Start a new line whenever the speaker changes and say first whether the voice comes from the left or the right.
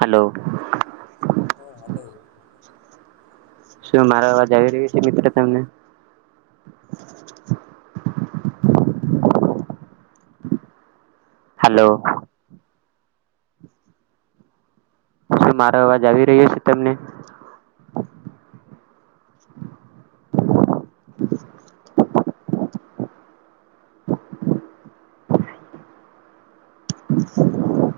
right: Hello.
left: હા, hello.
right: શું મારો અવાજ આવી રહ્યો છે મિત્ર તમને? [inaudible] હલો. શું મારો અવાજ આવી રહ્યો છે તમને? [inaudible] [inaudible]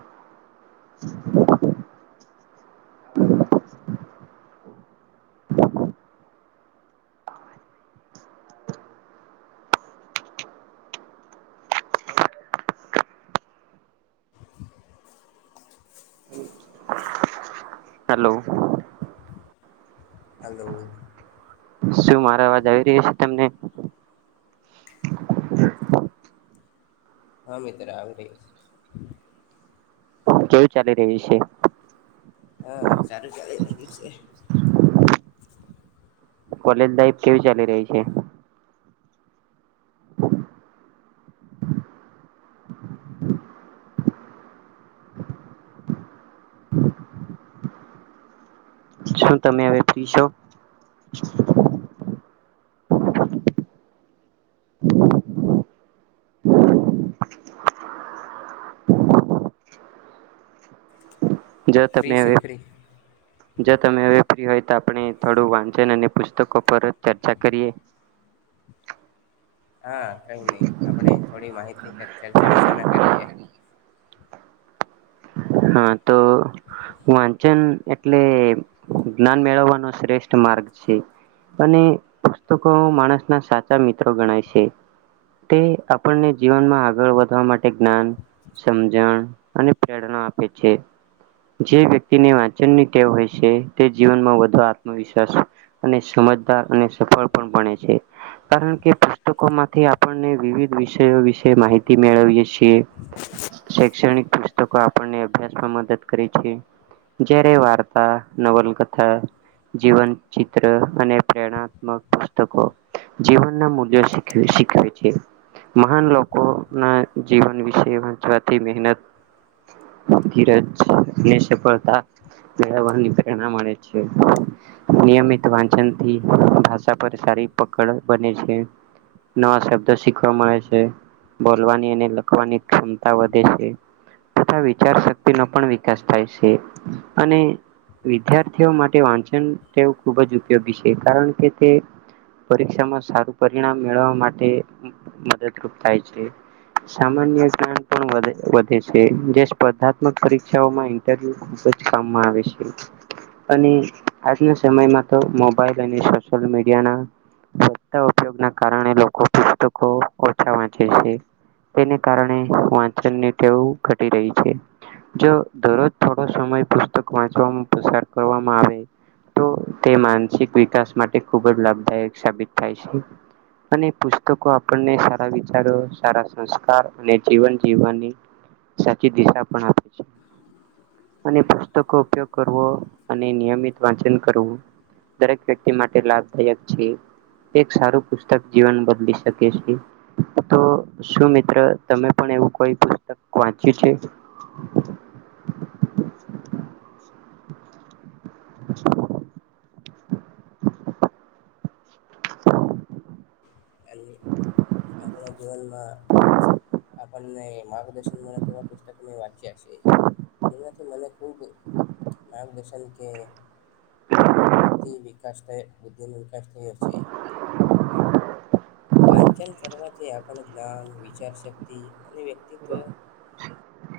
right: હલો.
left: હલો.
right: શું મારો અવાજ આવી રહ્યો છે તમને?
left: હા મિત્ર આવી રહ્યો છે.
right: કેવું ચાલી રહ્યું છે?
left: હા સારું ચાલી રહ્યું છે.
right: કોલેજ લાઈફ કેવી ચાલી રહી છે? શું તમે હવે ફ્રી છો? જો તમે
left: ફ્રી
right: હવે
left: છું ફ્રી
right: જો તમે હવે ફ્રી હોય તો આપણે થોડું વાંચન અને પુસ્તકો પર ચર્ચા કરીએ. [inaudible]
left: હા. કંઈ નહીં. આપડે થોડી માહિતી ચર્ચા વિચારણા કરીએે.
right: હા તો, વાંચન એટલે જ્ઞાન મેળવવાનો શ્રેષ્ઠ માર્ગ છે. અને પુસ્તકો માણસ ના સાચા મિત્રો ગણાય છે. તે આપણને જીવનમાં આગળ વધવા માટે જ્ઞાન સમજણ અને પ્રેરણા આપે છે જે વ્યક્તિને, વાંચનની ટેવ હોય છે. તે જીવનમા વધુ આત્મવિશ્વાસ અને સ મજદાર અને સફળ, [inaudible] છે કારણ કે પુસ્તકો માંથી આપણને, વિવિધ વિષયો વિશે માહિતી મેળવીયએ છીએ શૈક્ષણિક, પુસ્તકો આપણને અભ્યાસમાં મદદ કરે છે જ્યારે, વાર્તા નવલકથા જીવન ચિત્ર અને પ્રેરણાત્મક પુસ્તકો જીવનના મૂલ્યો શીખવે શીખવે છે. મહાન લોકો ના જીવન વિશે વાંચવાથી મહેનત ધીરજ ને સફળતા મેળવવાની પ્રેરણા મળે છે. નિયમિત વાંચનથી ભાષા પર સારી પકડ બને છે. નવા શબ્દો શીખવા મળે છે. બોલવાની અને લખવાની ક્ષમતા વધે છે. તથા વિચાર શક્તિ નો પણ વિકાસ થાય છે અને વિદ્યાર્થીઓ માટે વાંચન ટેવ ખૂબ જ ઉપયોગી છે કારણ કે તે પરીક્ષામાં સારું પરિણામ મેળવવા માટે મદદરૂપ થાય છે. સામાન્ય શ્યાન પણ વધે વધે છે જે સ્પર્ધાત્મક પરીક્ષાઓમાં ન્ટર્યુ ખુબ જ કામમાં આવે છે. અને આજના સમયમાં તો મોબાઈલ અને સોશિયલ મીડિયાના વધતા ઉપયોગ ના કારણે લોકો પુસ્તકો ઓછા વાંચે છે. તેને કારણે વાંચનની ટેવ ઘટી રહી છે જો દરરોજ થોડો સમય પુસ્તક, વાચવામા પસાર કરવામાં આવે તો તે માનસિક, વિકાસ માટે ખુબજ, લાભદાયક સાબિત થાય છે અને પુસ્તકો, આપણને સારા વિચારો સારા સંસ્કાર અને જીવન જીવવાની સાચી દિશા પણ આપે છે અને પુસ્તકો ઉપયોગ કરવો, અને નિયમિત વાંચન કરવું દરેક વ્યક્તિ, માટે લાભદાયક છે એક સારું પુસ્તક જીવન, બદલી શકે છે. તો શું મિત્ર તમે પણ એવું કોઈ પુસ્તક વાંચ્યુ છે [inaudible]
left: અને આપણા જીવનમા આપને, માર્ગદર્શન [unintelligible] પુસ્તક મે વાંચીયા સે જેનાથી, મને ખૂબ માર્ગદર્શન કે [unintelligible] વાંચન કરવાથી, આપણે જ્ઞાન વિચાર શક્તિ અને વ્યક્તિત્વ
right: [inaudible]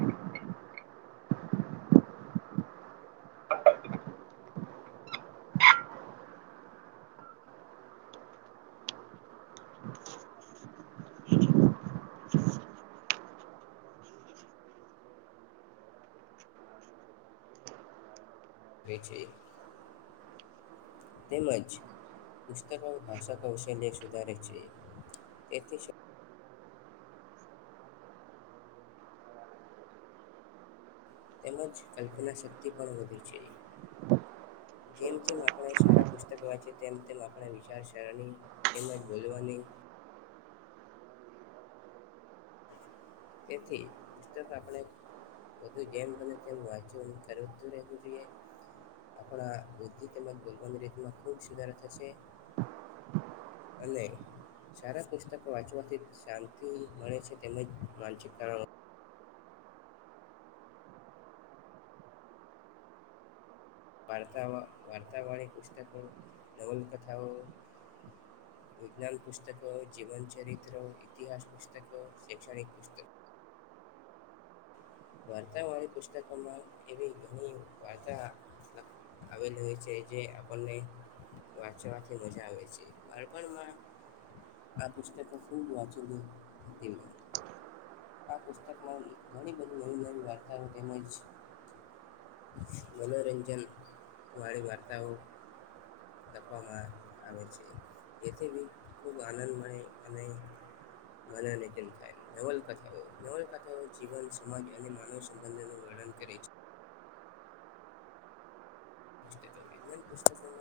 left: એ, છે તેમજ પુસ્તકો, ભાષા કૌશલ્ય સુધારે છે. તેથી તેમજ કલ્પના, શક્તિ પણ વધી છે
right: [inaudible]
left: જેમ, જેમ આપણે સારા પુસ્તક વાંચી તેમ તેમ આપણે [unintelligible] તેમજ બોલવાની તેથી, આપણે બધું, જેમ બને તેમ વાંચું કરતું રહેવું જોઈએ આપણા, બુદ્ધિ તેમજ બોલવાની રીત માં ખુબ સુધારા થશે અને સારા, પુસ્તકો વાંચવાથી શાંતિ મળે છે. તેમજ માનસિકતાણ વાર્તા વાર્તાવાળી, પુસ્તકો નવલકથાઓ
right: [inaudible]
left: વિજ્ઞાન પુસ્તકો, જીવન ચરિત્ર, ઇતિહાસ પુસ્તકો, શૈક્ષણિક પુસ્તક
right: [inaudible]
left: વાર્તા વાળી પુસ્તકોમાં એવી ઘણી વાર્તા આવેલ હોય છે જે આપણને વાંચવાથી મજા આવે છે. બાળપણમાં આ પુસ્તકો ખૂબ વચ્ચે લે આ પુસ્તકમા, ઘણી બધી નવી નવી વાર્તાઓ તેમજ મનોરંજનવાળી, વાારર્તાઓ આપવામાં આવે છે. એથી, બી ખૂબ આનંદ મળે અને મનોરંજન થાય, નવલકથાઓ નવલકથાઓ જીવન સમાજ અને માનવ સંબંધોનુ, વર્ણન કરે છે. [inaudible]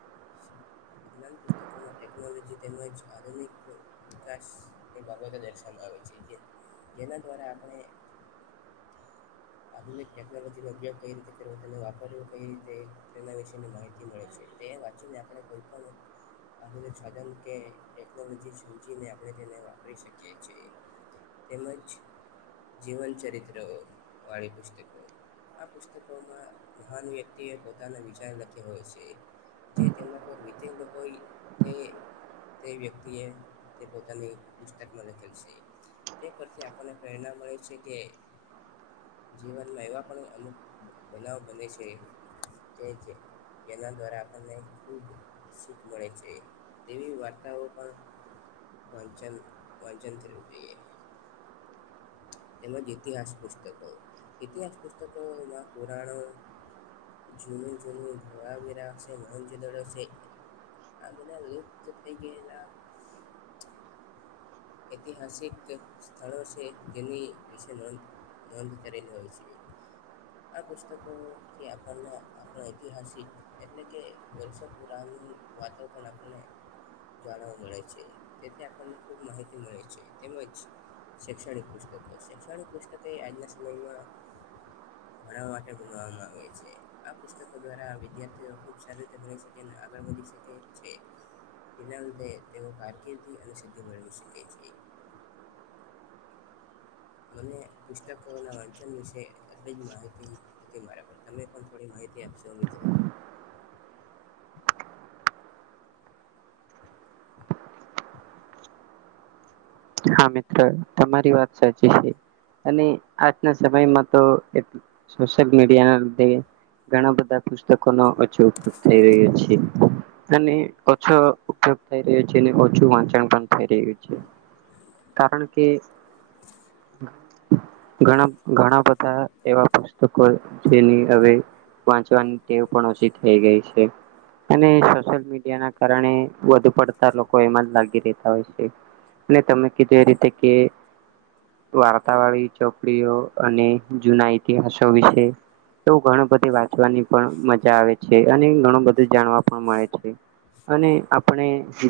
right: [inaudible]
left: વિજ્ઞાન પુસ્તકોમા ટેકનોલોજી, તેમજ આધુનિક વિકાસની બાબતો દર્શાવવા
right: [inaudible]
left: જેના, દ્વારા આપણે
right: [inaudible]
left: આધુનિક, ટેકનોલોજીનો ઉપયોગ કઈ રીતે કરવો તેને વાપરવુ કઈ રીતે, તેના વિશે માહિતી મળે છે. તે વાંચીને આપડે કોઈ પણ આધુનિક સાધન કે ટેકનોલોજી સમજીને આપણે તેને વાપરી શકીએ છીએ. તેમજ જીવન ચરિત્ર વાળી પુસ્તકો આ પુસ્તકોમાં મહાન વ્યક્તિ એ પોતાના વિચાર લખ્યા હોય છે. જે તેમના પર વીતેેલ હોય તે તે વ્યક્તિ એ તે પોતાની પુસ્તકમાં લખેલ છે. તે પરથી આપણને પ્રેરણા મળે છે કે જીવનમાં એવા પણ અમુક બનાવ બને છે [unintelligible] જેના દ્વારા આપણને ખુબ શીખ મળે છે. તેવી વાર્તાઓ પણ વાંચન વાંચન થવું જોઈએ. તેમજ ઈતિહાસ પુસ્તકો, ઈતિહાસ પુસ્તકોમાં પુરાણો જુનુ જુનું ધોળાવીરા છે મોહેંજો દડો છે આ બધાં લુપ્ત થઈ ગેલા ઐતિહાસિક સ્થળો છે. જેની વિશે નોંધ નોંધ કરેલ હોય છે. આ પુસ્તકો આપણને આપ ઐતિહાસિક એટલે કે [unintelligible] વાતો પણ આપણને જાણવા મળે છે. જેથી આપણને ખૂબ માહિતી મળે છે. તેમજ શૈક્ષણિક પુસ્તકો, શૈક્ષણિક પુસ્તકે આજના સમયમાં ભણવા માટે ભણવામાં આવે છે આ પુસ્તકો દ્વારા વિદ્યાર્થીઓ ખુબ સારી રીતે ભણી શકે ને આગળ વધી શકે છે. તેના લીધે તે કારકિર્દી અને સિદ્ધિ મેળવી શકે. છે મને પુસ્તકો ના વાંચન વિશે એટલી જ માહિતી હતી મારા પર તમે પણ થોડી ઘણી માહિતી આપશો મિત્ર?
right: [inaudible] હા મીતર તમારી વાત સાચી છે. અને આજના સમયમાં તો એ સોશિયલ મીડિયા ના લીધે. ઘણા બધા પુસ્તકોનો પાછો ઉપયોગ થઈ રહ્યો છે. અને ઓછો ઉપયોગ થઈ રહ્યો છે, ઓછું વાંચણ પણ થઈ રહ્યું છે કારણકે ઘણા, ઘણા બધા એવા પુસ્તકો જેની હવે વાંચવાની ટેવ પણ ઓછી થઈ ગઈ છે અને સોશિયલ મીડિયા ના કારણે વધુ પડતા લોકો એમાંજ લાગી રહેતા હોય છે અને તમે કીધું એ રીતે કે વાર્તા વાળી ચોપડીઓ અને જૂના ઈતિહાસો વિશે એવુ ઘણી બધી વાંચવાની પણ મજા આવે છે, અને ઘણું બધું જાણવા પણ મળે છે અને આપણે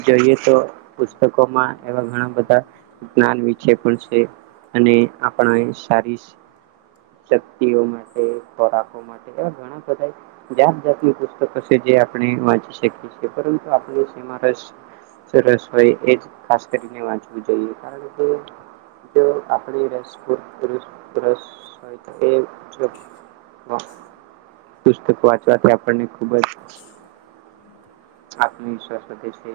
right: જોઈએ તો પુસ્તકોમાં એવા ઘણા બધા જ્ઞાન વિચે પણ છે અને આપણે સારી શક્તિઓ માટે, ખોરાકો માટે એવા ઘણા બધા જાત જાતની પુસ્તક હશે. જે આપણી વાંચી શકીએ છીએ, પરંતુ આપણે સેમા રસ સરસ હોય એ જ ખાસ કરીને વાંચવું જોઈએ કારણ કે જો આપણી રસપુર પુરુષ રસ હોય કે જો પુસ્તક વાંચવાથી આપણ ને ખુબ જ આત્મવિશ્વાસ વધે છે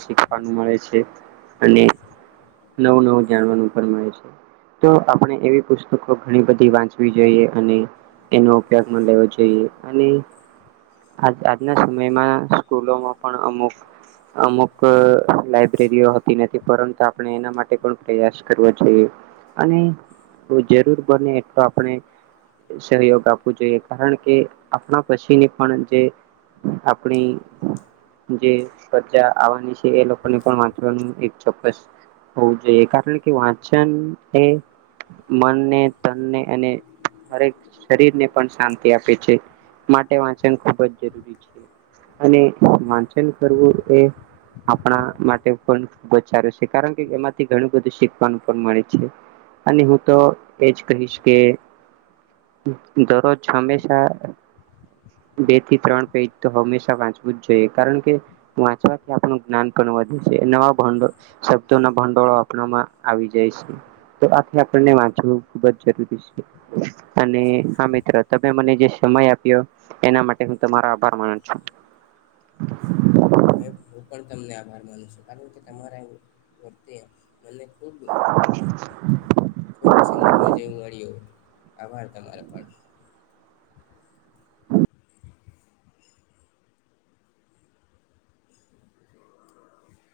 right: શીખવાનું મળે છે અને નવું નવું જાણવાનું પણ મળે છે તો આપણે એવી પુસ્તકો ઘણી બધી વાંચવી જોઈએ અને એનો ઉપયોગમાં લેવો જોઈએ અને આજ આજના સમયમાં સ્કૂલોમાં પણ અમુક અમુક લાઈબ્રેરી રીયો હતી ને તે પરણતા પણ એના માટે પણ પ્રયાસ કરવો જોઈએ અને તો જરૂર બને તો આપણે સહયોગ આપવું જોઈએ કારણ કે આપણા પછીની પણ જે આપણી જે પ્રજા આવવાની છે એ લોકોને પણ વાચવાનું એક ચોક્કસ હોવું જોઈએ કારણ કે વાંચન એ મનને તન ને અને હરેક શરીરને પણ શાંતિ આપે છે માટે વાંચન ખૂબ જ જરૂરી છે. અને વાંચન કરવું એ આપણા માટે પણ ખુબ જ સારું છે. કારણ કે એમાંથી ઘણું બધું શીખવાનું પણ મળે છે. અને હું તો એજ કહીશ કે દરરોજ હંમેશા બે થી ત્રણ પેજ તો હંમેશા વાંચવું જ જોઈએ કારણ કે વાંચવાથી આપણું જ્ઞાન પણ વધુ છે નવા ભંડોળ શબ્દોના ભંડોળો આપણામાં આવી જાય છે. તો આથી આપણને વાંચવું ખુબ જ જરૂરી છે અને હા મિત્ર તમે મને જે સમય આપ્યો એના માટે હું તમારો આભાર માનું છું.
left: હું પણ તમને આભાર માનું છું કારણ કે તમારા [unintelligible] અને ખૂબ ખૂબ સમજવા જેવું મળ્યું આભાર તમારો પણ